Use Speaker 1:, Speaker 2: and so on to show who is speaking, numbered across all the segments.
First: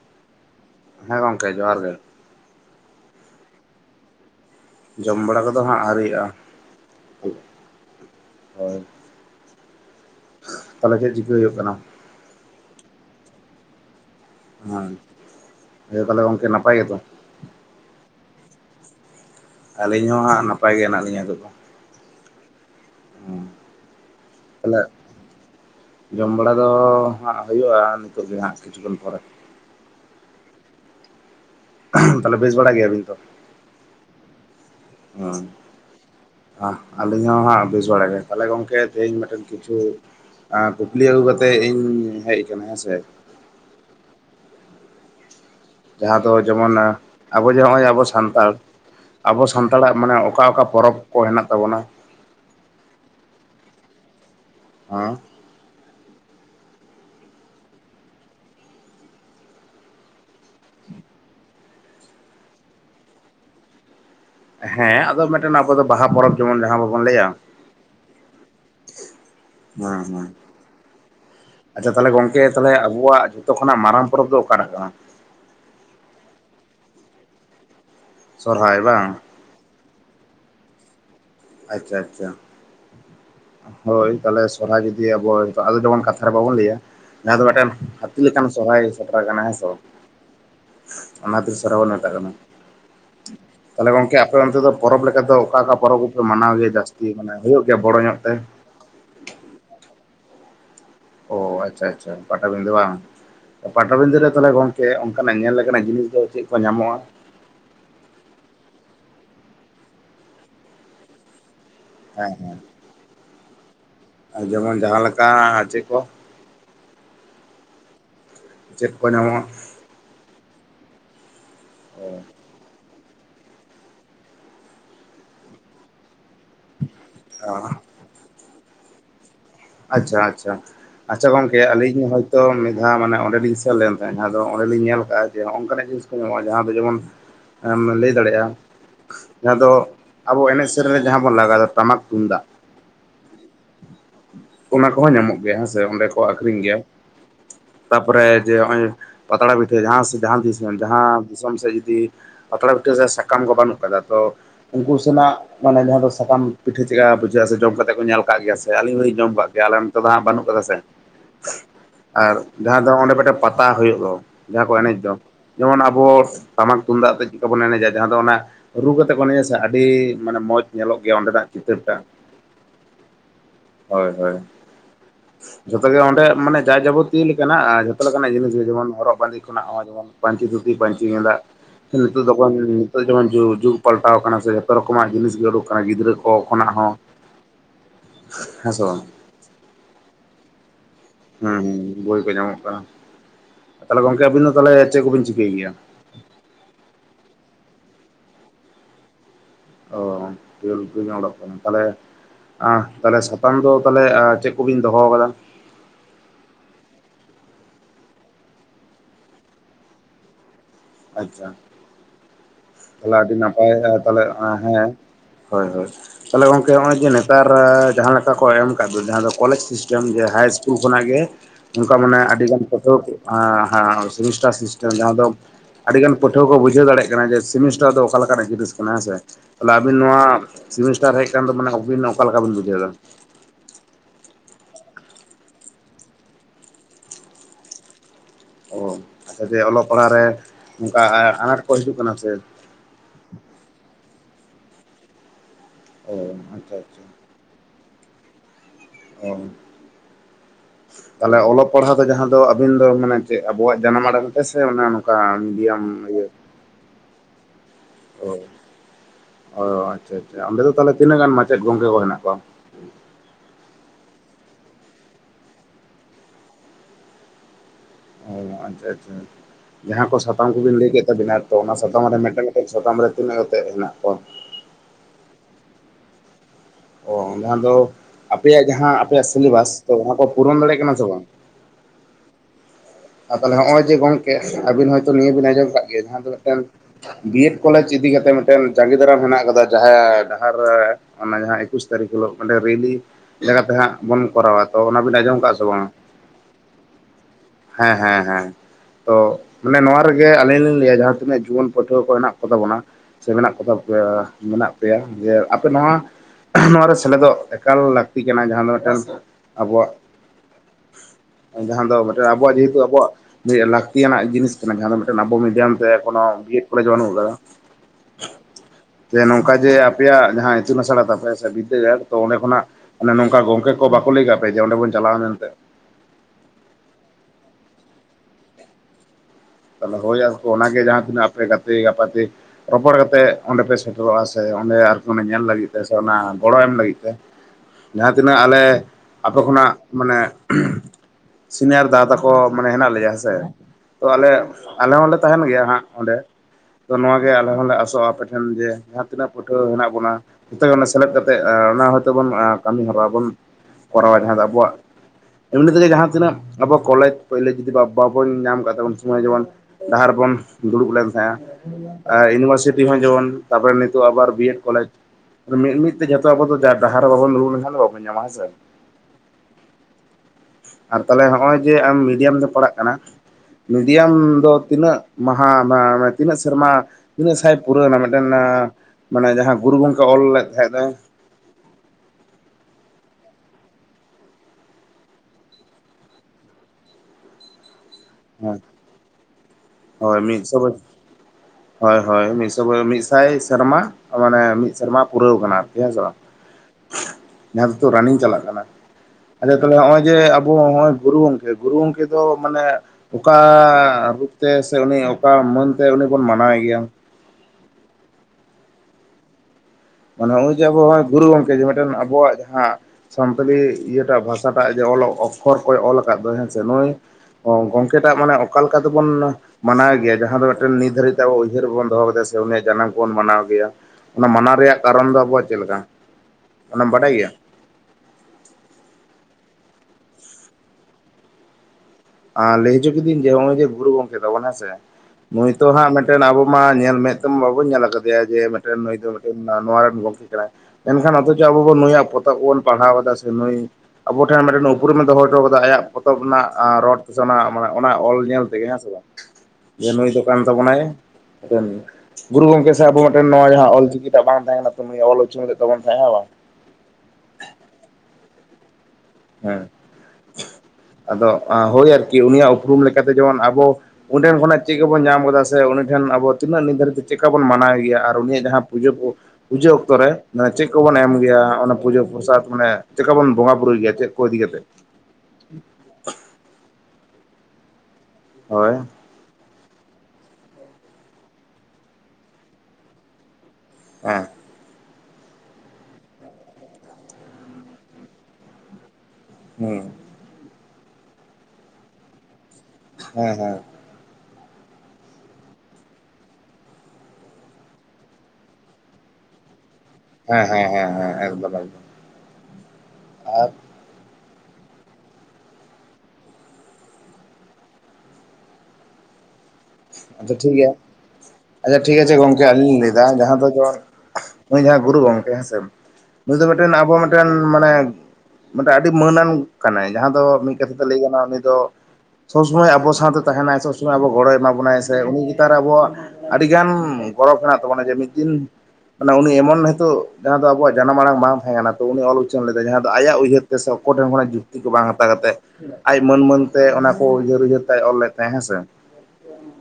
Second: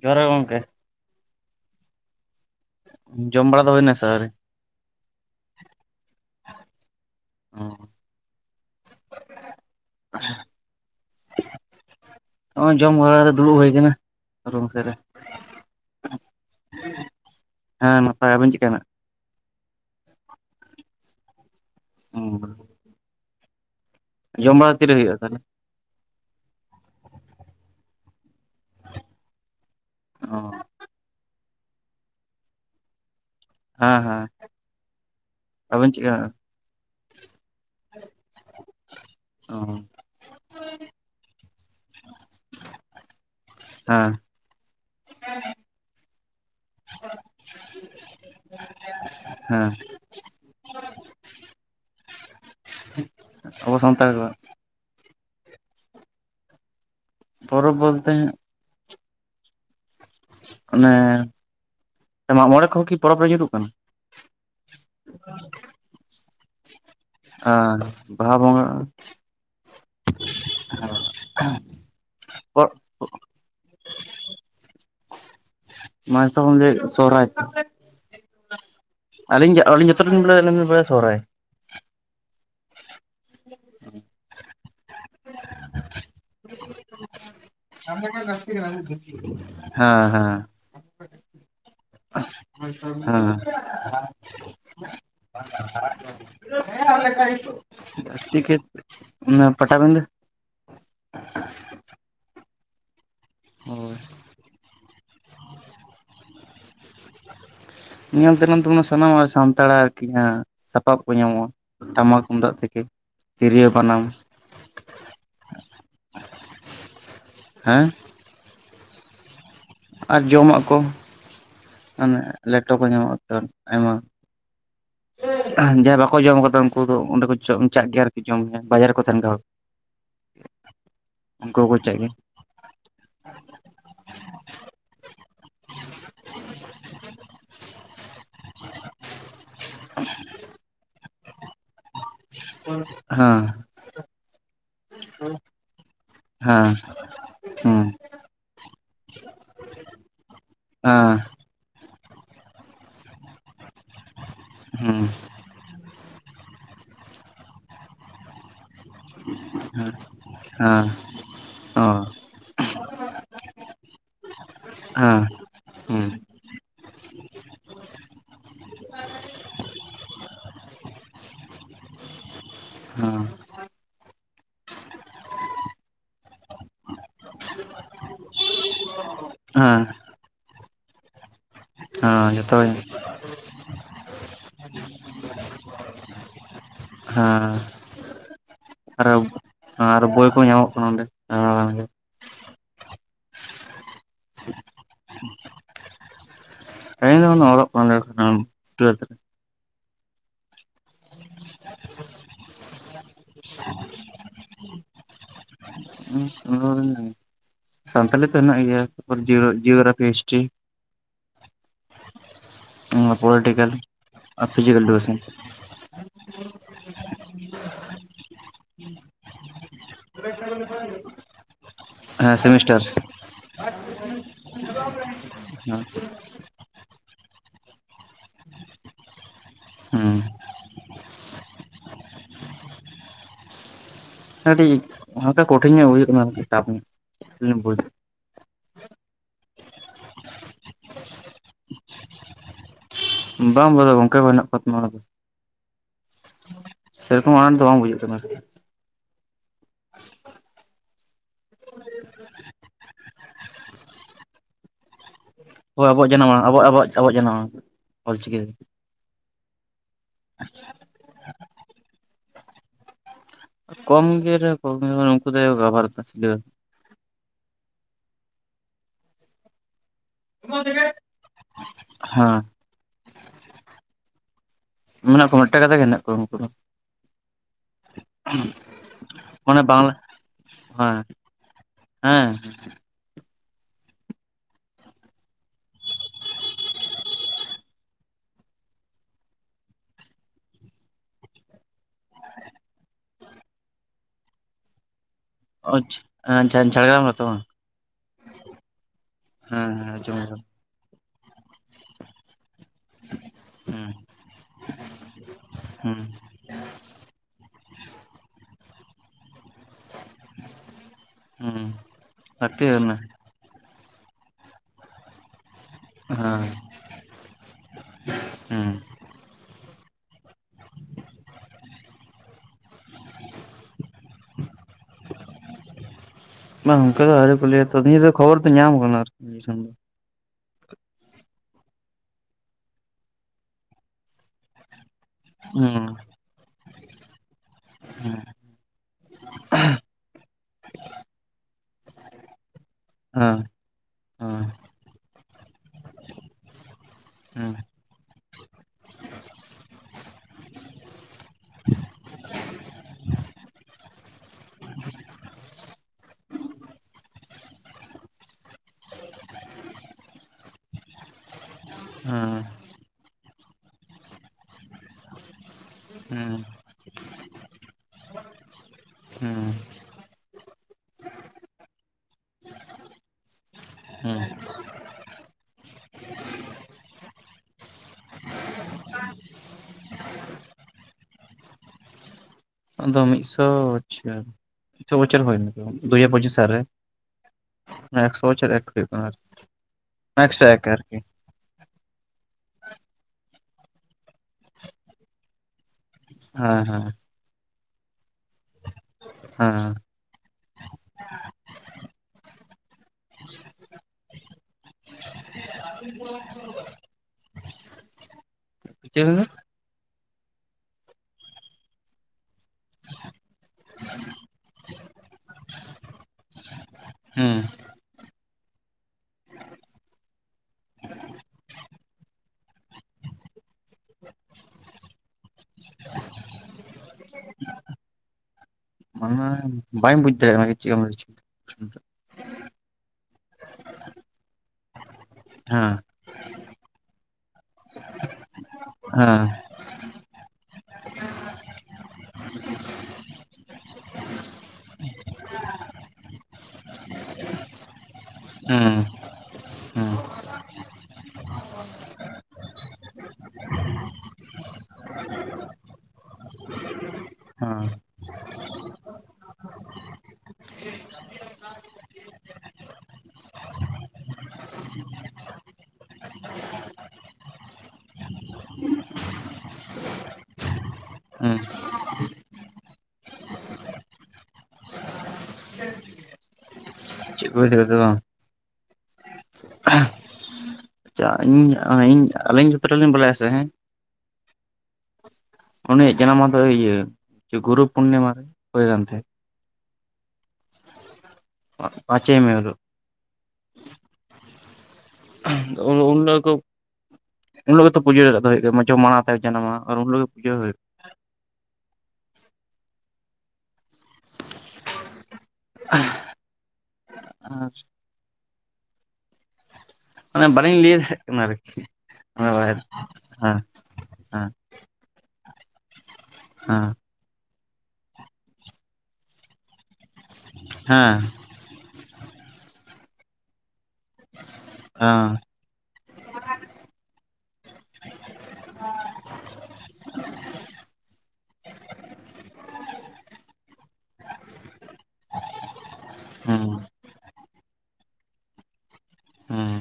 Speaker 1: ᱡᱚᱦᱟᱨ ᱜᱮ ᱜᱚᱝᱠᱮ᱾
Speaker 2: ᱦᱮᱸ ᱜᱚᱝᱠᱮ ᱡᱚᱦᱟᱨ ᱜᱮ ᱾
Speaker 1: ᱡᱚᱢ ᱵᱟᱲᱟ ᱫᱚ ᱦᱩᱭᱱᱟ ᱥᱮ ᱟᱹᱣᱨᱤ?
Speaker 2: ᱡᱚᱢ ᱵᱟᱲᱟ ᱠᱚᱫᱚ ᱦᱟᱸᱜ ᱟᱹᱣᱨᱤ ᱦᱩᱭᱩᱜᱼᱟ ᱦᱳᱭ᱾
Speaker 1: ᱮᱦᱮ
Speaker 2: ᱛᱟᱦᱚᱞᱮ ᱪᱮᱫ ᱪᱤᱠᱟᱹᱭ ᱦᱩᱭᱩᱜ ᱠᱟᱱᱟ?
Speaker 1: ᱱᱚᱸᱜᱼᱚᱭ ᱡᱚᱢ ᱵᱟᱨᱟ ᱠᱟᱛᱮ ᱫᱩᱲᱩᱵ ᱦᱩᱭ ᱠᱟᱱᱟ ᱾
Speaker 2: ᱦᱳᱭ ᱟᱫᱚ ᱛᱟᱦᱚᱞᱮ ᱜᱚᱝᱠᱮ ᱱᱟᱯᱟᱭ ᱜᱮᱛᱚ?
Speaker 1: ᱦᱮᱸ ᱱᱟᱯᱟᱭ ᱟᱵᱮᱱ ᱪᱤᱠᱟᱱ ᱦᱟᱸᱜ
Speaker 2: ᱟᱹᱞᱤᱧ ᱦᱚᱸ ᱦᱟᱸᱜ ᱱᱟᱯᱟᱭ ᱜᱮ ᱦᱮᱱᱟᱜ ᱞᱤᱧᱟᱹ ᱱᱤᱛᱚᱜ᱾
Speaker 1: ᱚᱸ ᱡᱚᱢ ᱵᱟᱲᱟ
Speaker 2: ᱛᱟᱦᱚᱞᱮ
Speaker 1: ᱛᱤᱨᱮ ᱦᱩᱭᱩᱜᱼᱟ ᱛᱟᱦᱚᱞᱮ?
Speaker 2: ᱡᱚᱢ ᱵᱟᱲᱟ ᱫᱚ ᱦᱟᱸᱜ ᱦᱩᱭᱩᱜᱼᱟ ᱱᱤᱛᱚᱜ ᱜᱮ ᱦᱟᱸᱜ ᱠᱤᱪᱷᱩ ᱠᱷᱚᱱ ᱯᱚᱨᱮ᱾
Speaker 1: ᱚᱸ
Speaker 2: ᱛᱟᱦᱚᱞᱮ ᱵᱮᱥ ᱵᱟᱲᱟ ᱜᱮᱭᱟᱵᱤᱱ ᱛᱚ?
Speaker 1: ᱦᱮᱸ ᱦᱮᱸ ᱾
Speaker 2: ᱦᱚᱸ᱾ ᱟᱹᱞᱤᱧ ᱦᱚᱸ ᱦᱟᱸᱜ ᱵᱮᱥ ᱵᱟᱲ ᱜᱮ ᱛᱟᱦᱚᱞᱮ ᱜᱚᱝᱠᱮ ᱛᱮᱦᱤᱧ ᱢᱤᱫᱴᱮᱱ
Speaker 1: ᱚ
Speaker 2: ᱠᱤᱪᱷᱩ ᱠᱩᱠᱞᱤ ᱟᱹᱜᱩ ᱠᱟ ᱠᱟᱛᱮᱫ ᱤᱧ ᱦᱮᱡ ᱟᱠᱟᱱᱟ ᱦᱮᱸ ᱥᱮ ᱾
Speaker 1: ᱦᱮᱸ᱾
Speaker 2: ᱡᱟᱦᱟᱸ ᱟᱫᱚ ᱡᱮᱢᱚᱱ ᱟᱵᱚ ᱡᱮ ᱦᱚᱜᱼᱚᱸᱭ ᱟᱵᱚ ᱥᱟᱱᱛᱟᱲ ᱟᱵᱚ
Speaker 1: ᱦᱮᱸ
Speaker 2: ᱥᱟᱱᱛᱟᱲᱟᱜ ᱢᱟᱱᱮ ᱚᱠᱟ ᱚᱠᱟ ᱯᱚᱨᱚᱵᱽ ᱠᱚ ᱦᱮᱱᱟᱜ ᱛᱟᱵᱚᱱᱟ?
Speaker 1: ᱟᱵᱚ ᱥᱟᱱᱛᱟᱲᱟᱼᱜ᱾
Speaker 2: ᱦᱮᱸ᱾
Speaker 1: ᱯᱚᱨᱚᱵ ᱵᱚᱞᱛᱮ ᱚᱱᱮ ᱢᱟᱜ ᱢᱚᱬᱮ ᱠᱚᱸᱦᱚ ᱠᱤ ᱯᱚᱨᱚᱵᱽ ᱨᱮ ᱧᱩᱨᱩᱜ ᱠᱟᱱᱟ?
Speaker 2: ᱦᱮᱸ ᱟᱫᱚ ᱢᱤᱫᱴᱮᱱ ᱟᱵᱚ ᱫᱚ ᱵᱟᱦᱟ ᱯᱚᱨᱚᱵᱽ ᱡᱮᱢᱚᱱ ᱡᱟᱦᱟᱸ ᱵᱟᱵᱚᱱ ᱞᱟᱹᱭᱟ᱾
Speaker 1: ᱮᱸ‌ᱵᱟᱦᱟ ᱵᱚᱸᱜᱟ᱾
Speaker 2: ᱦᱩᱸ ᱦᱩᱸ ᱟᱪᱪᱷᱟ ᱛᱟᱞᱦᱮ ᱜᱚᱝᱠᱮ
Speaker 1: ᱯᱚᱨ
Speaker 2: ᱛᱟᱞᱦᱮ ᱟᱵᱚᱣᱟᱜ ᱡᱷᱚᱛᱚ ᱠᱷᱚᱱᱟᱜ ᱢᱟᱨᱟᱝ ᱯᱚᱨᱚᱵᱽ ᱫᱚ ᱚᱠᱟᱴᱟᱜ ᱠᱟᱱᱟ?
Speaker 1: ᱢᱟ ᱛᱟᱵᱚᱱ ᱞᱟᱹᱭᱮᱫ ᱥᱚᱦᱨᱟᱭ᱾
Speaker 2: ᱥᱚᱨᱦᱟᱭ ᱵᱟᱝ?
Speaker 1: ᱟᱹᱞᱤᱧ ᱡᱮ ᱟᱹᱞᱤᱧ ᱡᱚᱛᱚᱴᱟᱞᱤᱧ ᱵᱟᱞᱟᱭᱟ [unintelligible] ᱥᱚᱦᱨᱟᱭ
Speaker 2: ᱟᱪᱪᱷᱟ ᱟᱪᱪᱷᱟ, ᱦᱳᱭ ᱛᱟᱦᱞᱮ ᱥᱚᱨᱦᱟᱭ ᱡᱩᱫᱤ ᱡᱮ ᱟᱵᱚᱣᱟᱜ ᱟᱫᱚ ᱡᱮᱵᱚᱱ ᱠᱟᱛᱷᱟ ᱨᱮ ᱵᱟᱵᱚᱱ ᱞᱟᱹᱭᱟ᱾ ᱡᱟᱦᱟᱸ ᱫᱚ ᱢᱤᱫᱴᱮᱱ
Speaker 1: ᱦᱮᱸ ᱦᱮᱸ
Speaker 2: ᱦᱟᱹᱛᱤ ᱞᱮᱠᱟᱱ ᱥᱚᱨᱦᱟᱭ ᱥᱮᱴᱮᱨ ᱠᱟᱱᱟ ᱦᱮᱸᱥᱮ᱾
Speaker 1: ᱦᱮᱸ
Speaker 2: ᱚᱱᱟᱛᱮ ᱥᱚᱨᱦᱟᱭ ᱵᱚᱱ ᱢᱮᱛᱟᱜ ᱠᱟᱱᱟ᱾ ᱛᱟᱦᱞᱮ ᱜᱚᱝᱠᱮ ᱟᱯᱮ ᱚᱱᱛᱮ ᱫᱚ ᱯᱚᱨᱚᱵᱽ ᱞᱮᱠᱟ ᱫᱚ ᱚᱠᱟ ᱚᱠᱟ ᱯᱚᱨᱚᱵᱽ ᱢᱟᱱᱟᱣ ᱜᱮᱭᱟ ᱡᱟᱹᱥᱛᱤ ᱢᱟᱱᱮ ᱦᱩᱭᱩᱜ ᱜᱮᱭᱟ ᱵᱚᱲᱚ ᱧᱚᱜ ᱛᱮ?
Speaker 1: ᱡᱟᱹᱥᱛᱤ ᱠᱟᱭ ᱚᱱᱟ ᱯᱟᱴᱟᱵᱤᱸᱫᱷᱟᱹ᱾
Speaker 2: ᱚ ᱟᱪᱪᱷᱟ ᱟᱪᱪᱷᱟ ᱯᱟᱴᱟᱵᱤᱺᱫᱷᱟᱹ ᱵᱟᱝ,
Speaker 1: ᱦᱳᱭ
Speaker 2: ᱯᱟᱴᱟᱵᱤᱸᱫᱷᱟᱹ ᱨᱮ ᱛᱟᱦᱞᱮ ᱜᱚᱝᱠᱮ ᱚᱝ ᱠᱟᱱᱟᱜ ᱧᱮᱞ ᱞᱮᱠᱟ ᱱᱟᱜ ᱡᱤᱱᱤᱥ ᱫᱚ ᱪᱮᱫ ᱠᱚ ᱧᱟᱢᱚᱜᱼᱟ?
Speaker 1: ᱧᱮᱞ ᱛᱮᱱᱟᱜ ᱫᱚ ᱚᱱᱟ ᱥᱟᱱᱟᱢᱟᱜ ᱥᱟᱱᱛᱟᱲᱟᱜ ᱟᱨᱠᱤ ᱡᱟᱦᱟᱸ ᱥᱟᱯᱟᱵ ᱠᱚ ᱧᱟᱢᱚᱜᱼᱟ᱾ ᱴᱟᱢᱟᱠ
Speaker 2: ᱦᱮᱸ
Speaker 1: ᱛᱩᱢᱫᱟᱹᱜ ᱛᱷᱮᱠᱮ, ᱛᱤᱨᱭᱳ ᱵᱟᱱᱟᱢ᱾
Speaker 2: ᱡᱮᱢᱚᱱ ᱡᱟᱦᱟᱸ ᱞᱮᱠᱟ ᱪᱮᱫ ᱠᱚ᱾
Speaker 1: ᱦᱮᱸ᱾
Speaker 2: ᱪᱮᱫ ᱠᱚ ᱧᱟᱢᱚᱜᱼᱟ?
Speaker 1: ᱟᱨ ᱡᱚᱢᱟᱜ ᱠᱚ, ᱢᱟᱱᱮ ᱞᱮᱴᱚ ᱠᱚ ᱧᱟᱢᱚᱜᱼᱟ ᱟᱹᱛᱷᱟᱹᱱ ᱟᱭᱢᱟ᱾ ᱡᱟᱦᱟᱸᱭ ᱵᱟᱠᱚ ᱡᱚᱢ ᱠᱟᱫᱟ ᱩᱱᱠᱩ ᱫᱚ ᱚᱸᱰᱮ ᱠᱚ ᱪᱟᱜ ᱜᱮᱭᱟ ᱟᱨᱠᱤ ᱡᱚᱢ ᱧᱩ ᱵᱟᱡᱟᱨ ᱨᱮᱠᱚ ᱛᱟᱦᱮᱱ ᱜᱨᱴᱮ ᱦᱚᱲ
Speaker 2: ᱟᱪᱪᱷᱟ, ᱟᱪᱪᱷᱟ, ᱟᱪᱪᱷᱟ
Speaker 1: ᱩᱱᱠᱩ
Speaker 2: ᱜᱚᱝᱠᱮ
Speaker 1: ᱦᱚᱸᱠᱚ ᱪᱟᱜ
Speaker 2: ᱟᱹᱞᱤᱧ
Speaker 1: ᱜᱮᱭᱟ
Speaker 2: ᱦᱚᱭ ᱛᱚ ᱢᱤᱫ ᱫᱷᱟᱣ ᱢᱟᱱᱮ ᱚᱸᱰᱮ ᱞᱤᱧ ᱥᱮᱱ ᱞᱮᱱ ᱛᱟᱦᱮᱸᱜᱼᱟ ᱟᱫᱚ ᱚᱸᱰᱮᱞᱤᱧ ᱧᱮᱞ ᱠᱟᱜᱼᱟ ᱡᱮ ᱱᱚᱜᱼᱚᱝ ᱠᱟᱱᱟᱜ ᱡᱤᱱᱤᱥ ᱠᱚ ᱧᱟᱢᱚᱜ ᱡᱟᱦᱟᱸ ᱫᱚ ᱡᱮᱢᱚᱱ ᱮᱢ ᱞᱟᱹᱭ ᱫᱟᱲᱮᱭᱟᱜᱼᱟ ᱡᱟᱦᱟᱸ ᱫᱚ ᱟᱵᱚ ᱮᱱᱮᱡ ᱥᱮᱨᱮᱧ ᱨᱮ ᱡᱟᱦᱟᱸ ᱵᱚᱱ ᱞᱟᱜᱟᱣᱟ ᱴᱟᱢᱟᱠ ᱛᱩᱢᱫᱟᱜ᱾
Speaker 1: ᱦᱮᱸ᱾
Speaker 2: ᱚᱱᱟ ᱠᱚᱦᱚᱸ
Speaker 1: ᱦᱩᱸ
Speaker 2: ᱧᱟᱢᱚᱜ ᱜᱮᱭᱟ ᱦᱮᱸᱥᱮ ᱚᱸᱰᱮ ᱠᱚ ᱟᱹᱠᱷᱨᱤᱧ
Speaker 1: ᱦᱮᱸ ᱦᱩᱸ ᱦᱮᱸ
Speaker 2: ᱜᱮᱭᱟ᱾ ᱯᱚᱨᱮ ᱡᱮ ᱦᱚᱸᱜ-ᱚᱭ ᱯᱟᱛᱲᱟ ᱯᱤᱴᱷᱟᱹ᱾ ᱡᱟᱦᱟᱸ ᱥᱮᱡ ᱡᱟᱦᱟᱸ ᱫᱤᱥᱚᱢ ᱡᱟᱦᱟᱸ ᱫᱤᱥᱚᱢ ᱥᱮᱫ ᱡᱩᱫᱤ ᱯᱟᱛᱲᱟ ᱯᱤᱴᱷᱟᱹ ᱥᱮ ᱥᱟᱠᱟᱢ ᱠᱚ ᱵᱟᱹᱱᱩᱜ ᱟᱠᱟᱫᱟ ᱛᱚ ᱩᱱᱠᱩ ᱥᱮᱱᱟᱜ ᱢᱟᱱᱮ ᱡᱟᱦᱟᱸ ᱫᱚ ᱥᱟᱠᱟᱢ ᱯᱤᱴᱷᱟᱹ ᱪᱮᱫᱠᱟ ᱵᱩᱡᱷᱟᱹᱜᱼᱟ ᱥᱮ ᱡᱚᱢ ᱠᱟᱛᱮ ᱠᱚ ᱧᱮᱞ ᱠᱟᱜ ᱜᱮᱭᱟ ᱥᱮ ᱟᱞᱤᱧ ᱦᱚᱞᱤᱧ ᱡᱚᱢ ᱠᱟᱜ ᱜᱮᱭᱟ᱾ ᱟᱞᱮ ᱚᱱ ᱛᱮᱫᱚ ᱦᱟᱸᱜ ᱵᱟᱹᱱᱩᱜ ᱠᱟᱫᱟ ᱥᱮ᱾
Speaker 1: ᱚ
Speaker 2: ᱟᱨ ᱡᱟᱦᱟᱸ ᱫᱚ ᱚᱸᱰᱮ ᱢᱤᱫᱴᱮᱡ ᱯᱟᱛᱟ ᱦᱩᱭᱩᱜ ᱫᱚ, ᱡᱟᱦᱟᱸ ᱠᱚ ᱮᱱᱮᱡ ᱫᱚ᱾
Speaker 1: ᱦᱮᱸ
Speaker 2: ᱡᱮᱢᱚᱱ ᱟᱵᱚ
Speaker 1: ᱦᱩᱸ
Speaker 2: ᱴᱟᱢᱟᱠ ᱛᱩᱢᱫᱟᱜ ᱟᱛᱮ ᱪᱮᱫᱠᱟ ᱵᱚᱱ ᱮᱱᱮᱡᱟ ᱡᱟᱦᱟᱸ ᱫᱚ ᱚᱱᱟ ᱨᱩ ᱠᱟᱛᱮᱜ ᱠᱚ ᱮᱱᱮᱡᱟ ᱥᱮ ᱟᱰᱤ ᱢᱟᱱᱮ ᱢᱚᱸᱡᱽ ᱧᱮᱞᱚᱜ ᱜᱮᱭᱟ ᱚᱸᱰᱮᱱᱟᱜ ᱪᱤᱛᱟᱹᱨ ᱴᱟᱜ
Speaker 1: ᱦᱮᱸ
Speaker 2: ᱦᱳᱭ᱾ ᱡᱚᱛᱚ ᱜᱮ ᱚᱸᱰᱮ ᱢᱟᱱᱮ ᱡᱟᱣ ᱡᱟᱵᱚᱛᱤᱭᱟᱹ ᱞᱮᱠᱟᱱᱟᱜ ᱟ ᱡᱷᱚᱛᱚ ᱞᱮᱠᱟᱱᱟᱜ ᱡᱤᱱᱤᱥ ᱜᱮ ᱡᱮᱢᱚᱱ ᱦᱚᱨᱚᱜ ᱵᱟᱸᱫᱮ ᱠᱷᱚᱱᱟᱜ
Speaker 1: ᱦᱮᱸ
Speaker 2: ᱦᱚᱸᱜ-ᱚᱭ ᱡᱮᱢᱚᱱ ᱯᱟᱹᱧᱪᱤ ᱫᱷᱩᱛᱤ ᱯᱟᱹᱧᱪᱤ ᱜᱮᱸᱫᱟᱜ᱾ ᱥᱮ ᱱᱤᱛᱚᱜ
Speaker 1: ᱦᱮᱸ
Speaker 2: ᱫᱚᱵᱚᱱ
Speaker 1: ᱡᱚᱛᱚ ᱦᱮᱸ
Speaker 2: ᱱᱤᱛᱚᱜ ᱡᱮᱠᱷᱚᱱ ᱡᱩ-ᱡᱩᱜᱽ ᱯᱟᱞᱴᱟᱣ ᱠᱟᱱᱟ ᱥᱮ ᱡᱷᱚᱛᱚ ᱨᱚᱠᱚᱢᱟᱜ ᱡᱤᱱᱤᱥ ᱜᱮ ᱚᱰᱳᱠ ᱠᱟᱱᱟ᱾ ᱜᱤᱫᱽᱨᱟᱹ ᱠᱚ ᱠᱷᱚᱱᱟᱜ ᱦᱚᱸ
Speaker 1: ᱦᱮᱸ᱾
Speaker 2: ᱦᱮᱸ ᱥᱮ ᱵᱟᱝ?
Speaker 1: ᱟᱨ ᱵᱳᱭ ᱠᱚᱦᱚᱸ ᱧᱟᱢᱚᱜ ᱠᱟᱱᱟ ᱚᱱᱰᱮ᱾
Speaker 2: ᱦᱮᱸ ᱦᱮᱸ ᱵᱳᱭ ᱠᱚ ᱧᱟᱢᱚᱜ ᱠᱟᱱᱟ᱾ ᱛᱟᱦᱞᱮ ᱜᱚᱝᱠᱮ ᱟᱵᱤᱱ ᱫᱚ ᱛᱟᱦᱞᱮ ᱪᱮᱫ ᱠᱚᱵᱤᱱ ᱪᱤᱠᱟᱹᱭ ᱜᱮᱭᱟ?
Speaker 1: ᱟᱞᱤᱧ ᱫᱚ ᱮᱠᱷᱚᱱ ᱚᱞᱚᱜ ᱠᱟᱱᱟ [unintelligible] [unintelligible]
Speaker 2: ᱚ ᱴᱩᱭᱮᱞᱵᱷ ᱨᱮᱱᱤᱱ ᱚᱞᱚᱜ ᱠᱟᱱᱚ ᱛᱟᱞᱦᱮ ᱟ ᱛᱟᱦᱚᱞᱮ ᱥᱟᱛᱟᱢ ᱫᱚ ᱛᱟᱦᱚᱞᱮ ᱟ ᱪᱮᱫ ᱠᱚᱵᱤᱱ ᱫᱚᱦᱚᱣ ᱠᱟᱫᱟ᱾
Speaker 1: [unintelligible] ᱥᱟᱱᱛᱟᱞᱤ ᱛᱚ ᱦᱮᱱᱟᱜ ᱜᱮᱭᱟ ᱛᱟᱨᱯᱚᱨ ᱡᱤᱭᱳ ᱡᱤᱭᱳᱜᱨᱟᱯᱷᱤ, ᱦᱤᱥᱴᱨᱤ᱾
Speaker 2: ᱟᱪᱪᱷᱟ᱾ ᱛᱟᱦᱚᱞᱮ ᱟᱹᱰᱤ ᱱᱟᱯᱟᱭ
Speaker 1: ᱯᱚᱞᱤᱴᱤᱠᱮᱞ
Speaker 2: ᱟᱨ ᱛᱟᱞᱦᱮ
Speaker 1: ᱯᱷᱤᱡᱤᱠᱮᱞ
Speaker 2: ᱦᱮᱸ
Speaker 1: ᱮᱰᱩᱠᱮᱥᱚᱱ
Speaker 2: ᱦᱳᱭ ᱦᱳᱭ᱾ ᱛᱟᱞᱦᱮ ᱜᱚᱢᱠᱮ ᱦᱚᱸᱜ-ᱚᱭ ᱡᱮ ᱱᱮᱛᱟᱨ ᱡᱟᱦᱟᱸ ᱞᱮᱠᱟ ᱠᱚ ᱮᱢ ᱠᱟᱜ ᱫᱚ ᱡᱟᱦᱟᱸ ᱫᱚ ᱠᱚᱞᱮᱡᱽ ᱥᱤᱥᱴᱮᱢ ᱡᱮ ᱦᱟᱭ ᱤᱥᱠᱩᱞ ᱠᱷᱚᱱᱟᱜ ᱜᱮ ᱚᱱᱠᱟ ᱢᱟᱱᱮ
Speaker 1: ᱦᱮᱸ
Speaker 2: ᱟᱹᱰᱤᱜᱟᱱ
Speaker 1: ᱥᱮᱢᱤᱥᱴᱟᱨ
Speaker 2: ᱯᱟᱹᱴᱷᱩᱭᱟ ᱠᱚ ᱦᱮᱸ ᱦᱮᱸ ᱟᱫᱚ ᱥᱢᱤᱥᱴᱟᱨ ᱥᱤᱥᱴᱮᱢ ᱡᱟᱦᱟᱸ ᱫᱚ ᱟᱹᱰᱤᱜᱟᱱ ᱯᱟᱹᱴᱷᱩᱣᱟᱹ ᱠᱚ ᱵᱩᱡᱷᱟᱹᱣ ᱫᱟᱲᱮᱭᱟᱜ ᱠᱟᱱᱟ ᱡᱮ ᱥᱮᱢᱤᱥᱴᱟᱨ ᱫᱚ ᱚᱠᱟ ᱞᱮᱠᱟᱱᱟᱜ ᱡᱤᱱᱤᱥ ᱠᱟᱱᱟ ᱦᱮᱸ ᱥᱮ᱾ ᱛᱟᱦᱚᱞᱮ ᱟᱵᱤᱱ
Speaker 1: ᱦᱩᱸ
Speaker 2: ᱱᱚᱣᱟ ᱥᱤᱢᱤᱥᱴᱟᱨ ᱦᱮᱡ ᱟᱠᱟᱱ ᱫᱚ ᱢᱟᱱᱮ ᱟᱵᱤᱱ ᱚᱠᱟᱮ ᱞᱮᱠᱟ ᱵᱤᱱ ᱵᱩᱡᱷᱟᱹᱣᱫᱟ?
Speaker 1: ᱦᱮᱸ ᱠᱟᱹᱴᱤᱡ ᱦᱟᱞᱠᱟ ᱠᱚᱴᱷᱤᱱ ᱧᱚᱜ ᱱᱩᱡᱷᱟᱹᱜ ᱠᱟᱱᱟ [unintelligible]
Speaker 2: ᱚ ᱟᱪᱪᱷᱟ ᱡᱮ ᱚᱞᱚᱜ ᱯᱟᱲᱦᱟᱜ ᱨᱮ ᱱᱚᱝᱠᱟ ᱟ-ᱟᱱᱟᱴ ᱠᱚ ᱦᱤᱡᱩᱜ ᱠᱟᱱᱟ ᱥᱮ
Speaker 1: ᱵᱟᱝ [unintelligible] ᱜᱚᱝᱠᱮ ᱱᱟᱱᱩᱜ ᱠᱚᱣᱟ ᱛᱚ ᱚᱱᱟᱜᱮ᱾
Speaker 2: ᱚ ᱟᱪᱪᱷᱟ ᱟᱪᱪᱷᱟ᱾
Speaker 1: ᱥᱮᱨᱚᱠᱚᱢ ᱟᱱᱟᱱᱴ ᱫᱚ ᱵᱟᱝ ᱵᱩᱡᱩᱜ ᱠᱟᱱᱟ
Speaker 2: ᱚ᱾ ᱛᱟᱞᱦᱮ ᱚᱞᱚᱜ ᱯᱟᱲᱦᱟᱣ ᱫᱚ ᱡᱟᱦᱟᱸ ᱫᱚ ᱟᱵᱤᱱ ᱫᱚ ᱢᱟᱱᱮ ᱪᱮᱫ ᱟᱵᱚᱣᱟᱜ ᱡᱟᱱᱟᱢ ᱟᱲᱟᱝ ᱛᱮ ᱥᱮ ᱢᱟᱱᱮ ᱱᱚᱝᱠᱟ ᱢᱤᱰᱤᱭᱟᱢ
Speaker 1: ᱦᱳᱭ ᱟᱵᱚᱣᱟᱜ
Speaker 2: ᱤᱭᱟᱹ
Speaker 1: ᱡᱟᱱᱟᱢ ᱟᱲᱟᱝ ᱟᱵᱚᱣᱟᱜ ᱟᱵᱚᱣᱟᱜ ᱟᱵᱚᱣᱟᱜ ᱡᱟᱱᱟᱢ ᱟᱲᱟᱝ᱾
Speaker 2: ᱚ᱾
Speaker 1: ᱚᱞᱪᱤᱠᱤ
Speaker 2: ᱚ ᱟᱪᱪᱷᱟ ᱟᱪᱪᱷᱟ ᱚᱸᱰᱮ ᱫᱚ ᱛᱟᱦᱚᱞᱮ ᱛᱤᱱᱟᱹᱜ ᱜᱟᱱ ᱢᱟᱪᱮᱫ ᱜᱚᱝᱠᱮ ᱠᱚ ᱦᱮᱱᱟᱜ ᱠᱚᱣᱟ?
Speaker 1: ᱠᱚᱢ ᱜᱮ ᱨᱮ ᱠᱚᱢ ᱜᱮ ᱩᱱᱠᱩ ᱫᱚ [unintelligible]
Speaker 2: ᱚ ᱟᱪᱪᱷᱟ ᱟᱪᱪᱷᱟ ᱡᱟᱦᱟᱸ ᱠᱚ ᱥᱟᱛᱟᱢ ᱠᱚᱵᱤᱱ ᱞᱟᱹᱭ ᱠᱮᱫ ᱛᱟᱵᱤᱱᱟ ᱥᱨ ᱛᱚ ᱚᱱᱟ ᱥᱟᱛᱟᱢ ᱨᱮ
Speaker 1: ᱦᱮᱸ
Speaker 2: ᱢᱮᱴᱮᱱ ᱥᱟᱛᱟᱢ ᱨᱮ ᱛᱤᱱᱟᱹᱜ ᱠ ᱠᱟᱛᱮ ᱦᱮᱱᱟᱜ ᱠᱚᱣᱟ?
Speaker 1: ᱢᱮᱱᱟᱜ ᱠᱚᱣᱟ ᱢᱤᱫᱴᱮᱱ ᱠᱟᱛᱮ ᱜᱮ ᱦᱮᱱᱟᱜ ᱠᱚᱣᱟ ᱩᱱᱠᱩ ᱫᱚ᱾
Speaker 2: ᱚ ᱡᱟᱦᱟᱸ ᱫᱚ ᱟᱯᱮᱭᱟᱜ ᱡᱟᱦᱟᱸ ᱟᱯᱮᱭᱟᱜ
Speaker 1: ᱢᱟᱱᱮ
Speaker 2: ᱥᱤᱞᱮᱵᱟᱥ ᱛᱚ
Speaker 1: ᱵᱟᱝᱞᱟ
Speaker 2: ᱚᱱᱟ ᱠᱚ ᱯᱩᱨᱚᱱ ᱫᱟᱲᱮᱭᱟᱜ ᱠᱟᱱᱟ ᱥᱮ ᱵᱟᱝ?
Speaker 1: ᱦᱮᱸ ᱦᱮᱸ᱾
Speaker 2: ᱟᱨ ᱛᱟᱦᱚᱞᱮ ᱦᱚᱸᱜ-ᱚᱭ ᱡᱮ ᱜᱚᱝᱠᱮ ᱟᱵᱤᱱ ᱦᱚᱭᱛᱚ ᱱᱤᱭᱟᱹ ᱵᱤᱱ ᱟᱸᱡᱚᱢ ᱠᱟᱜ ᱜᱮᱭᱟ ᱡᱟᱦᱟᱸ ᱫᱚ ᱢᱤᱫᱴᱮᱱ ᱵᱤᱮᱰ ᱠᱚᱞᱮᱡᱽ ᱤᱫᱤᱠᱟᱛᱮᱜ ᱢᱤᱫᱴᱮᱱ ᱡᱟᱸᱜᱮ ᱫᱟᱨᱟᱢ ᱦᱮᱱᱟᱜ ᱟᱠᱟᱫᱟ ᱡᱟᱦᱟᱸ ᱰᱟᱦᱟᱨ ᱨᱮ ᱚᱱᱟ ᱡᱟᱦᱟᱸ ᱮᱠᱩᱥ ᱛᱟᱹᱨᱤᱠᱷ ᱦᱤᱞᱳᱜ ᱚᱸᱰᱮ ᱨᱮᱞᱤᱤ ᱞᱮᱠᱟᱛᱮ ᱛᱮ ᱦᱟᱸᱜ ᱵᱚᱱ ᱠᱚᱨᱟᱣᱟ ᱛᱚ ᱚᱱᱟᱵᱤᱱ ᱟᱸᱡᱚᱢ ᱠᱟᱫ
Speaker 1: ᱟᱪᱪᱷᱟ ᱟᱪᱪᱷᱟ ᱡᱷᱟᱲᱜᱨᱟᱢ ᱨᱮᱛᱚ ᱵᱟᱝ?
Speaker 2: ᱦᱮᱸ ᱦᱮᱸ ᱦᱮᱸ ᱛᱚ
Speaker 1: ᱦᱮᱸ ᱦᱮᱸ
Speaker 2: ᱢᱟᱱᱮ ᱱᱚᱣᱟ
Speaker 1: ᱟᱸᱡᱚᱢ
Speaker 2: ᱨᱮᱜᱮ
Speaker 1: ᱠᱟᱫᱟ
Speaker 2: ᱟᱞᱤᱧ ᱞᱤᱧ ᱞᱟᱹᱭᱟ ᱡᱟᱦᱟᱸ ᱛᱤᱱᱟᱹᱜ ᱡᱩᱣᱟᱹᱱ ᱯᱟᱹᱴᱷᱩᱣᱟᱹ ᱠᱚ ᱢᱮᱱᱟᱜ ᱠᱚᱛᱟ ᱵᱚᱱᱟ ᱥᱮ ᱢᱮᱱᱟᱜ ᱠᱚᱛᱟ
Speaker 1: ᱦᱮᱸ
Speaker 2: ᱯᱮᱭᱟ, ᱢᱮᱱᱟᱜ ᱯᱮᱭᱟ ᱡᱮ ᱟᱯᱮ ᱱᱚᱣᱟ
Speaker 1: ᱦᱮᱸ
Speaker 2: ᱱᱚᱣᱟᱨᱮ ᱥᱮᱞᱮᱫᱚᱜ ᱮᱠᱟᱞ ᱞᱟᱹᱠᱛᱤ ᱠᱟᱱᱟ ᱡᱟᱦᱟᱸ ᱫᱚ ᱢᱤᱫᱴᱮᱱ ᱟᱵᱚᱣᱟᱜ,
Speaker 1: ᱦᱮᱸ
Speaker 2: ᱡᱟᱦᱟᱸ ᱫᱚ ᱢᱤᱫᱴᱮᱱ ᱟᱵᱚᱣᱟᱜ
Speaker 1: ᱞᱟᱹᱠᱛᱤ
Speaker 2: ᱡᱮᱦᱮᱛᱩ
Speaker 1: ᱠᱟᱱᱟ
Speaker 2: ᱟᱵᱚᱣᱟᱜ ᱞᱟᱹᱠᱛᱤᱭᱟᱱᱟᱜ ᱡᱤᱱᱤᱥ ᱠᱟᱱᱟ ᱡᱟᱦᱟᱸ ᱫᱚ ᱢᱤᱫᱴᱮᱱ ᱟᱵᱚ ᱢᱤᱰᱤᱭᱟᱢ ᱛᱮ ᱠᱳᱱᱳ
Speaker 1: ᱦᱮᱸ
Speaker 2: ᱵᱤ ᱮᱰ ᱠᱚᱞᱮ ᱵᱟᱹᱱᱩᱜ ᱟᱠᱟᱫᱟ᱾
Speaker 1: ᱦᱮᱸ
Speaker 2: ᱡᱮ ᱱᱚᱝᱠᱟ ᱡᱮ ᱟᱯᱮᱭᱟᱜ ᱡᱟᱦᱟᱸ ᱤᱛᱩᱱ ᱟᱥᱲᱟ ᱛᱟᱯᱮ ᱥᱮ ᱵᱤᱫᱽᱫᱟᱹᱜᱟᱲ ᱛᱚ ᱚᱸᱰᱮ ᱠᱷᱚᱱᱟᱜ ᱱᱚᱝᱠᱟ ᱜᱚᱝᱠᱮ ᱠᱚ ᱵᱟᱠᱚ ᱞᱟᱹᱭᱠᱟᱫ ᱯᱮᱭᱟ ᱡᱮ ᱚᱸᱰᱮ ᱵᱚᱱ ᱪᱟᱞᱟᱣ-ᱟ ᱢᱮᱱᱛᱮ?
Speaker 1: ᱵᱟᱝ ᱚᱱᱠᱟ ᱫᱚ ᱟᱣᱨᱤ ᱠᱚ ᱞᱟᱹᱭᱟ ᱛᱚ [unintelligible] ᱠᱷᱚᱵᱚᱨ ᱫᱚ ᱧᱟᱢ ᱠᱟᱱᱟᱠ ᱫᱚ
Speaker 2: ᱛᱟᱦᱚᱞᱮ ᱦᱳᱭ [unintelligible] ᱚᱱᱟᱜᱮ ᱡᱟᱦᱟᱸ ᱛᱤᱱᱟᱹᱜ ᱟᱯᱮ ᱜᱟᱛᱮ ᱜᱟᱯᱟᱛᱮ ᱨᱚᱯᱚᱲ ᱠᱟᱛᱮᱫ ᱚᱸᱰᱮᱯᱮ ᱥᱮᱴᱮᱨᱚᱜ-ᱟ ᱥᱮ ᱚᱸᱰᱮ [unintelligible] ᱧᱮᱞ ᱞᱟᱹᱜᱤᱫ ᱛᱮ
Speaker 1: ᱦᱮᱸ
Speaker 2: ᱥᱮ ᱚᱱᱟ ᱜᱚᱲᱚ ᱮᱢ ᱞᱟᱹᱜᱤᱫ ᱛᱮ ᱡᱟᱦᱟᱸ ᱛᱤᱱᱟᱹᱜ ᱟᱞᱮ ᱟᱯᱮ ᱠᱷᱚᱱᱟᱜ ᱢᱟᱱᱮ ᱥᱤᱱᱤᱭᱟᱨ ᱫᱟᱫᱟ ᱛᱟᱠᱚ ᱢᱟᱱᱮ ᱦᱮᱱᱟᱜ ᱞᱮᱭᱟ ᱦᱮᱸᱥᱮ
Speaker 1: ᱦᱮᱸ ᱦᱮᱸ
Speaker 2: ᱛᱚ ᱟᱞᱮ
Speaker 1: ᱦᱮᱸ
Speaker 2: ᱟᱞᱮ ᱦᱚᱸᱞᱮ ᱛᱟᱦᱮᱱ ᱜᱮᱭᱟ ᱦᱟᱸᱜ ᱚᱸᱰᱮ ᱛᱚ ᱱᱚᱣᱟ ᱜᱮ ᱟᱞᱮ ᱦᱚᱸᱞᱮ ᱟᱥᱚᱜ-ᱟ ᱟᱯᱮ ᱴᱷᱮᱱ ᱡᱮ ᱡᱟᱦᱟᱸ ᱛᱤᱱᱟᱹᱜ ᱯᱟᱹᱴᱷᱣᱟᱹ ᱦᱮᱱᱟᱜ ᱵᱚᱱᱟ ᱡᱚᱛᱚ ᱜᱮ ᱚᱸᱰᱮ ᱥᱮᱞᱮᱫ ᱠᱟᱛᱮᱜ ᱚᱱᱟ ᱦᱚᱭᱛᱳᱵᱚᱱ ᱠᱟᱹᱢᱤ ᱦᱚᱨᱟ ᱵᱚᱱ ᱠᱚᱨᱟᱣᱟ ᱡᱟᱦᱟ ᱫᱚ ᱟᱵᱚᱣᱟᱜ ᱮᱢᱱᱤ ᱛᱮᱜᱮ ᱡᱟᱦᱟᱸ ᱛᱤᱱᱟᱹᱜ ᱟᱵᱚ ᱠᱚᱞᱮᱡᱽ ᱯᱳᱭᱞᱳ ᱡᱩᱫᱤ ᱵᱟᱵᱚᱱ ᱧᱟᱢ ᱟᱠᱟᱫ ᱛᱟᱵᱚᱱ ᱩᱱ ᱥᱚᱢᱚᱭ ᱡᱮᱢᱚᱱ ᱰᱟᱦᱟᱨ ᱨᱮᱵᱚᱱ ᱫᱩᱲᱩᱵ ᱞᱮᱱ ᱛᱟᱦᱮᱸᱜ-ᱟ ᱟᱨ ᱤᱭᱩᱱᱤᱵᱷᱟᱨᱥᱤᱴᱤ ᱡᱮᱢᱚᱱ ᱛᱟᱨᱯᱚᱨᱮ ᱱᱤᱛᱚᱜ ᱟᱵᱟᱨ ᱵᱤ ᱮᱰ ᱠᱚᱞᱮᱡᱽ ᱢᱤᱫ ᱢᱤᱫ ᱛᱮ ᱡᱚᱛᱚ ᱟᱵᱚ
Speaker 1: ᱦᱮᱸ
Speaker 2: ᱫᱚ ᱰᱟᱦᱟᱨ ᱵᱟᱵᱚᱱ ᱫᱩᱲᱩᱵ ᱞᱮᱱᱠᱷᱟᱱ ᱵᱟᱵᱚᱱ ᱧᱟᱢᱟ ᱦᱮᱸ ᱥᱮ᱾
Speaker 1: ᱦᱩᱸ
Speaker 2: ᱟᱨ ᱛᱟᱦᱚᱞᱮ ᱱᱚᱜ-ᱚᱭ ᱡᱮ ᱟᱢ ᱢᱤᱰᱤᱭᱟᱢ ᱛᱮ ᱯᱟᱲᱦᱟᱜ ᱠᱟᱱᱟ ᱢᱤᱰᱤᱭᱟᱢ
Speaker 1: ᱦᱮᱸ ᱦᱮᱸ
Speaker 2: ᱫᱚ ᱛᱤᱱᱟᱹᱜ ᱢᱟᱦᱟ [unintelligible] ᱛᱤᱱᱟᱹᱜ ᱥᱮᱨᱢᱟ ᱛᱤᱱᱟᱹᱜ ᱥᱟᱭ ᱯᱩᱨᱟᱹᱣᱱᱟ ᱢᱤᱫᱴᱮᱱ ᱢᱟᱱᱮ ᱡᱟᱦᱟᱸ ᱜᱩᱨᱩ ᱜᱚᱝᱠᱮ ᱚᱞ ᱞᱮᱫ ᱛᱟᱦᱮᱸᱫ ᱫᱚᱭ?
Speaker 1: ᱟᱫᱚ ᱢᱤᱫᱥᱚ ᱵᱚᱪᱷᱚᱨ ᱢᱤᱫ ᱥᱚ ᱵᱚᱪᱷᱚᱨ ᱦᱩᱭᱱᱟ ᱛᱚ ᱫᱩ ᱦᱟᱡᱟᱨ ᱯᱚᱸᱪᱤᱥ ᱥᱟᱞ ᱨᱮ᱾ ᱮᱠᱥᱚ ᱵᱚᱪᱷᱚᱨ
Speaker 2: ᱦᱮᱸ
Speaker 1: ᱮᱠ ᱦᱩᱭᱩᱜ ᱠᱟᱱᱟ ᱟᱨᱠᱤ
Speaker 2: ᱦᱳᱭ
Speaker 1: ᱮᱠᱥᱚ
Speaker 2: ᱢᱤᱫᱥᱚ
Speaker 1: ᱮᱠ
Speaker 2: ᱵᱚᱪᱷᱚᱨ
Speaker 1: ᱟᱨᱠᱤ᱾
Speaker 2: ᱦᱳᱭ ᱦᱳᱭ ᱢᱤᱫᱥᱚ ᱢᱤᱫᱥᱟᱭ ᱥᱮᱨᱢᱟ ᱢᱟᱱᱮ ᱢᱤᱫ ᱥᱮᱨᱢᱟ ᱯᱩᱨᱟᱹᱣ ᱠᱟᱱᱟ ᱟᱨᱠᱤ᱾ ᱦᱮᱸ ᱥᱮ ᱵᱟᱝ,
Speaker 1: ᱦᱮᱸ ᱦᱮᱸ
Speaker 2: ᱡᱟᱸᱦᱟ ᱫᱚ ᱱᱤᱛᱚᱜ ᱨᱟᱱᱤᱝ ᱪᱟᱞᱟᱜ ᱠᱟᱱᱟ᱾ ᱟᱪᱪᱷᱟ
Speaker 1: ᱦᱮᱸ
Speaker 2: ᱛᱟᱦᱚᱞᱮ ᱱᱚᱜ-ᱚᱭ ᱡᱮ ᱟᱵᱚ ᱱᱚᱜ-ᱚᱭ ᱜᱩᱨᱩ ᱜᱚᱝᱠᱮ ᱜᱩᱨᱩ ᱜᱚᱝᱠᱮ ᱫᱚ ᱢᱟᱱᱮ ᱚᱠᱟ ᱨᱩᱯ ᱛᱮ ᱥᱮ ᱩᱱᱤ ᱚᱠᱟ ᱢᱟᱹᱱ ᱛᱮ ᱩᱱᱤ ᱵᱚᱱ ᱢᱟᱱᱟᱣᱮ ᱜᱮᱭᱟ?
Speaker 1: ᱪᱮᱫ ᱵᱤᱱ [unintelligible]
Speaker 2: ᱢᱟᱱᱮ ᱱᱩᱜ-ᱚᱭ ᱡᱮ ᱟᱵᱚ [unintelligible] ᱜᱩᱨᱩ ᱜᱚᱝᱠᱮ ᱢᱤᱫᱴᱮᱱ ᱟᱵᱚᱣᱟᱜ ᱡᱟᱦᱟᱸ ᱥᱟᱱᱛᱟᱞᱤ ᱤᱭᱟᱹᱴᱟᱜ ᱵᱷᱟᱥᱟᱴᱟᱜ ᱡᱮ ᱚᱞ ᱚᱠᱠᱷᱚᱨ ᱠᱚᱭ ᱚᱞ ᱟᱠᱟᱫ ᱫᱚ ᱦᱮᱸᱥᱮ ᱱᱩᱭ
Speaker 1: ᱦᱮᱸ
Speaker 2: ᱚ ᱜᱚᱝᱠᱮ ᱴᱟᱜ ᱢᱟᱱᱮ ᱚᱠᱟᱞᱮᱠᱟ ᱛᱮᱵᱚᱱ ᱢᱟᱱᱟᱣ ᱜᱮᱭᱟ ᱡᱟᱦᱟᱸ ᱫᱚ ᱢᱤᱫᱴᱮᱱ ᱱᱤᱛ ᱫᱷᱵᱤᱡ ᱛᱮ ᱟᱵᱚ ᱩᱭᱦᱟᱹᱨ ᱨᱮᱵᱚᱱ ᱫᱚᱦᱚ ᱠᱟᱫᱮᱭᱟ? ᱥᱮ ᱩᱱᱤᱭᱟᱜ ᱡᱟᱱᱟᱢ ᱠᱚᱵᱚᱱ ᱢᱟᱱᱟᱣ ᱜᱮᱭᱟ ᱚᱱᱟ ᱢᱟᱱᱟᱣ ᱨᱮᱭᱟᱜ ᱠᱟᱨᱚᱱ ᱫᱚ ᱟᱵᱚᱣᱟᱜ ᱪᱮᱫ ᱞᱮᱠᱟ ᱚᱱᱟᱢ ᱵᱟᱰᱟᱭ ᱜᱮᱭᱟ?
Speaker 1: ᱢᱟᱱᱮ ᱵᱟᱹᱧ ᱵᱩᱡ ᱫᱟᱲᱮᱭᱟᱜ ᱠᱟᱱᱟ ᱪᱮᱫ ᱞᱟᱹᱭ ᱚᱪᱭᱮᱫᱟ᱾
Speaker 2: ᱞᱟᱹᱭ ᱦᱚᱪᱚ ᱠᱤᱫᱤᱧ ᱡᱮ ᱱᱚᱜ-ᱚᱭ ᱡᱮ ᱜᱩᱨᱩ ᱜᱚᱝᱠᱮ ᱛᱟᱵᱚᱱ ᱦᱮᱸᱥᱮ ᱱᱩᱭ ᱛᱚ
Speaker 1: ᱦᱮᱸ
Speaker 2: ᱦᱟᱸᱜ ᱢᱤᱫᱴᱮᱱ ᱟᱵᱚ ᱢᱟ ᱧᱮᱞ ᱢᱮᱫ ᱛᱮᱢᱟ ᱵᱟᱵᱚᱱ ᱧᱮᱞ ᱟᱠᱟᱫᱮᱭᱟ ᱡᱮ ᱢᱤᱫᱴᱮᱱ ᱱᱩᱭ ᱫᱚ ᱢᱤᱫᱴᱮᱱ
Speaker 1: ᱦᱮᱸ
Speaker 2: ᱱᱚᱣᱟ ᱨᱮᱱ ᱜᱚᱝᱠᱮ ᱠᱟᱱᱟᱭ ᱢᱮᱱᱠᱷᱟᱱ ᱚᱛᱷᱚᱪᱚ ᱟᱵᱚ ᱵᱚᱱ ᱱᱩᱭᱟᱜ ᱯᱚᱛᱚᱵ ᱠᱚᱵᱚᱱ ᱯᱟᱲᱦᱟᱣ ᱮᱫᱟ ᱥᱮ ᱱᱩᱭ ᱟᱵᱚ ᱴᱷᱮᱱ ᱢᱤᱫᱴᱮᱱ ᱩᱯᱨᱩᱢ ᱮ ᱫᱚᱦᱚ ᱦᱚᱴᱚ ᱠᱟᱫᱟ ᱟᱭᱟᱜ ᱯᱚᱛᱚᱵ ᱨᱮᱱᱟᱜ ᱨᱚᱲ ᱚᱱᱟ ᱢᱟᱱᱮ ᱚᱱᱟ ᱚᱞ ᱧᱮᱞ ᱛᱮᱜᱮ ᱦᱮᱸ ᱥᱮ ᱵᱟᱝ ᱡᱮ
Speaker 1: ᱦᱮᱸ
Speaker 2: ᱱᱩᱭ ᱫᱚ ᱠᱟᱱ ᱛᱟᱵᱚᱱᱟᱭ ᱜᱩᱨᱩ ᱜᱚᱝᱠᱮ ᱥᱮ ᱟᱵᱚ ᱢᱤᱫᱴᱮᱱ ᱱᱚᱣᱟ ᱡᱟᱦᱟᱸ ᱚᱞ ᱪᱤᱠᱤᱴᱟᱜ ᱵᱟᱝ ᱛᱟᱦᱮᱸ ᱠᱟᱱᱟ ᱛᱚ ᱱᱩᱭ ᱚᱞ ᱩᱪᱷᱟᱹᱱ ᱞᱮᱫ ᱛᱟᱵᱚᱱ ᱛᱟᱦᱮᱸᱜ ᱦᱮᱸ ᱵᱟᱝ?
Speaker 1: ᱦᱚᱸ᱾
Speaker 2: ᱦᱮᱸ ᱟᱫᱚ ᱦᱳᱭ ᱟᱨᱠᱤ ᱩᱱᱤᱭᱟᱜ ᱩᱯᱨᱩᱢ ᱞᱮᱠᱟᱛᱮ ᱡᱮᱢᱚᱱ ᱟᱵᱚ᱾ ᱩᱱ ᱴᱷᱮᱱ ᱠᱷᱚᱱᱟᱜ ᱪᱮᱜ ᱜᱮᱵᱚᱱ ᱧᱟᱢ ᱠᱟᱫᱟ ᱥᱮ ᱩᱱᱤ ᱴᱷᱮᱱ ᱟᱵᱚ ᱛᱤᱱᱟᱹᱜ ᱱᱤᱛ ᱫᱷᱟᱹᱨᱤᱡ ᱛᱮ ᱪᱮᱜᱠᱟ ᱵᱚᱱ ᱢᱟᱱᱟᱣᱮ ᱜᱮᱭᱟ ᱟᱨ ᱩᱱᱤᱭᱟᱜ ᱡᱟᱦᱟᱸ ᱯᱩᱡᱟᱹ ᱠᱚ᱾ ᱯᱩᱡᱟᱹ ᱚᱠᱛᱚ ᱨᱮ ᱢᱟᱱᱮ ᱪᱮᱜ ᱠᱚᱵᱚᱱ ᱮᱢ ᱜᱮᱭᱟ ᱚᱱᱟ ᱯᱩᱡᱟᱹ ᱯᱨᱚᱥᱟᱫ ᱢᱟᱱᱮ ᱪᱮᱜᱠᱟ ᱵᱚᱱ ᱵᱚᱸᱜᱟ ᱵᱩᱨᱩᱭ ᱜᱮᱭᱟ ᱪᱮᱫ᱾ ᱠᱚ ᱤᱫᱤ ᱠᱟᱛᱮᱜ᱾
Speaker 1: [unintelligible]
Speaker 2: ᱦᱳᱭ᱾
Speaker 1: ᱟᱪᱷᱟ ᱤᱧ ᱤᱧ ᱟᱹᱞᱤᱧ ᱡᱚᱛᱚᱴᱟ ᱞᱤᱧ ᱵᱟᱞᱟᱭᱟ ᱥᱮ ᱦᱮᱸ᱾
Speaker 2: ᱦᱮ᱾
Speaker 1: ᱩᱱᱤᱭᱟᱜ ᱡᱟᱱᱟᱢ ᱢᱟᱦᱟ ᱫᱚ ᱤᱭᱟᱹ ᱜᱩᱨᱩ ᱯᱩᱨᱱᱤᱢᱟ ᱨᱮ ᱦᱳᱭ ᱠᱟᱱ ᱛᱟᱦᱮ᱾
Speaker 2: ᱦᱩᱸ᱾
Speaker 1: ᱯᱟᱸᱪᱮ ᱢᱮ ᱦᱤᱞᱳᱜ᱾
Speaker 2: ᱦᱮᱸ ᱦᱮᱸ᱾
Speaker 1: ᱩᱱ ᱩᱱ ᱦᱤᱞᱟᱹᱜ ᱜᱮᱠᱩ᱾ ᱩᱱ ᱦᱤᱞᱳᱜ ᱜᱮᱛᱚ ᱯᱩᱡᱟᱹ ᱴᱟᱜ ᱫᱚ ᱦᱳᱭᱳᱜ ᱜᱮᱭᱟ ᱢᱟᱪᱚ ᱢᱟᱱᱟ ᱛᱟᱭ ᱡᱟᱱᱟᱢ ᱢᱟᱦᱟ ᱟᱨ ᱩᱱ ᱦᱤᱞᱳᱜ ᱜᱤ
Speaker 2: ᱦᱮᱸ ᱦᱮᱸ ᱦᱮᱸ ᱦᱮᱸ ᱮᱠᱫᱚᱢ ᱮᱠᱫᱚᱢ᱾ ᱟᱨ᱾
Speaker 1: ᱟᱨ᱾ ᱢᱟᱱᱮ
Speaker 2: ᱟᱪᱪᱷᱟ ᱴᱷᱤᱠ
Speaker 1: ᱵᱟᱞᱤᱧ
Speaker 2: ᱜᱮᱭᱟ
Speaker 1: ᱞᱟᱹᱭ ᱫᱟᱲᱮᱜ ᱠᱟᱱᱟ᱾ ᱟᱨᱠᱤ
Speaker 2: ᱟᱪᱪᱷᱟ ᱴᱷᱤᱠ ᱜᱟᱪᱷᱮ
Speaker 1: ᱚᱱᱟ
Speaker 2: ᱜᱚᱢᱠᱮ
Speaker 1: ᱵᱟᱨᱮ ᱦᱮᱸ
Speaker 2: ᱟᱞᱤᱧ ᱞᱤᱧ ᱞᱟᱹᱭᱫᱟ
Speaker 1: ᱦᱮᱸ
Speaker 2: ᱡᱟᱦᱟᱸ ᱫᱚ ᱡᱮᱢᱚᱱ
Speaker 1: ᱦᱮᱸ
Speaker 2: ᱱᱩᱭ ᱡᱟᱦᱟᱸ ᱜᱩᱨᱩ ᱜᱚᱢᱠᱮ ᱦᱮᱸᱥᱮ᱾ ᱱᱩᱭ ᱫᱚ
Speaker 1: ᱦᱮᱸ
Speaker 2: ᱢᱮᱴᱮᱱ ᱟᱵᱚ ᱢᱮᱴᱮᱱ ᱢᱟᱱᱮ ᱢᱮᱴᱮᱜ ᱟᱰᱤ ᱢᱟᱹᱱ ᱟᱱ ᱠᱟᱱᱟᱭ ᱡᱟᱦᱟᱸ ᱫᱚ ᱢᱤᱫ᱾ ᱠᱟᱛᱷᱟᱛᱮ
Speaker 1: ᱦᱮᱸ
Speaker 2: ᱞᱟᱹᱭ ᱜᱟᱱ-ᱟ ᱱᱩᱭ ᱫᱚ ᱥᱚᱵ ᱥᱚᱢᱚᱭ ᱟᱵᱚ ᱥᱟᱶᱛᱮ ᱛᱟᱦᱮᱱᱟᱭ ᱥᱚᱵ ᱥᱚᱢᱚᱭ ᱟᱵᱚ ᱜᱚᱲᱚᱭ ᱮᱢᱟ ᱵᱚᱱᱟᱭ᱾ ᱪᱮᱛᱟᱱᱨᱮ ᱟᱵᱚᱣᱟᱜ ᱟᱵᱚᱣᱟᱜ ᱟᱰᱤᱜᱟᱱ ᱜᱚᱨᱚᱵᱽ ᱦᱮᱱᱟᱜ ᱛᱟᱵᱚᱱᱟ ᱡᱮ ᱢᱤᱫ ᱫᱤᱱ᱾ ᱚᱱᱮ ᱩᱱᱤ ᱮᱢᱚᱱ ᱦᱤᱛᱳᱜ ᱡᱟᱦᱟᱸ ᱫᱚ ᱟᱵᱚᱣᱟᱜ ᱡᱟᱱᱟᱢ ᱟᱲᱟᱝ ᱵᱟᱝ ᱛᱟᱦᱮᱸ ᱠᱟᱱᱟ ᱛᱚ ᱩᱱᱤ ᱚᱞ ᱩᱪᱷᱟᱹᱱ ᱞᱮᱫᱟᱭ ᱡᱟᱦᱟᱸ ᱫᱚ ᱟᱭᱟᱜ ᱩᱭᱦᱟᱹᱨ᱾ ᱥᱮ ᱥᱚᱠᱠᱚ ᱴᱷᱮᱱ ᱠᱷᱚᱱᱟᱜ ᱡᱩᱠᱛᱤ ᱠᱚ ᱵᱟᱝ ᱦᱟᱛᱟ ᱠᱟᱛᱮᱜ᱾ ᱟᱡ ᱢᱟᱹᱱ ᱢᱟᱹᱱ
Speaker 1: ᱦᱮᱸ
Speaker 2: ᱛᱮ ᱚᱱᱟ ᱠᱚ ᱩᱭᱦᱟᱹᱨ ᱩᱭᱦᱟᱹᱨ ᱛᱮᱭ ᱚᱞ ᱞᱮᱫ ᱛᱟᱦᱮ ᱦᱮᱸᱥᱮ᱾
Speaker 1: ᱦᱩᱸ᱾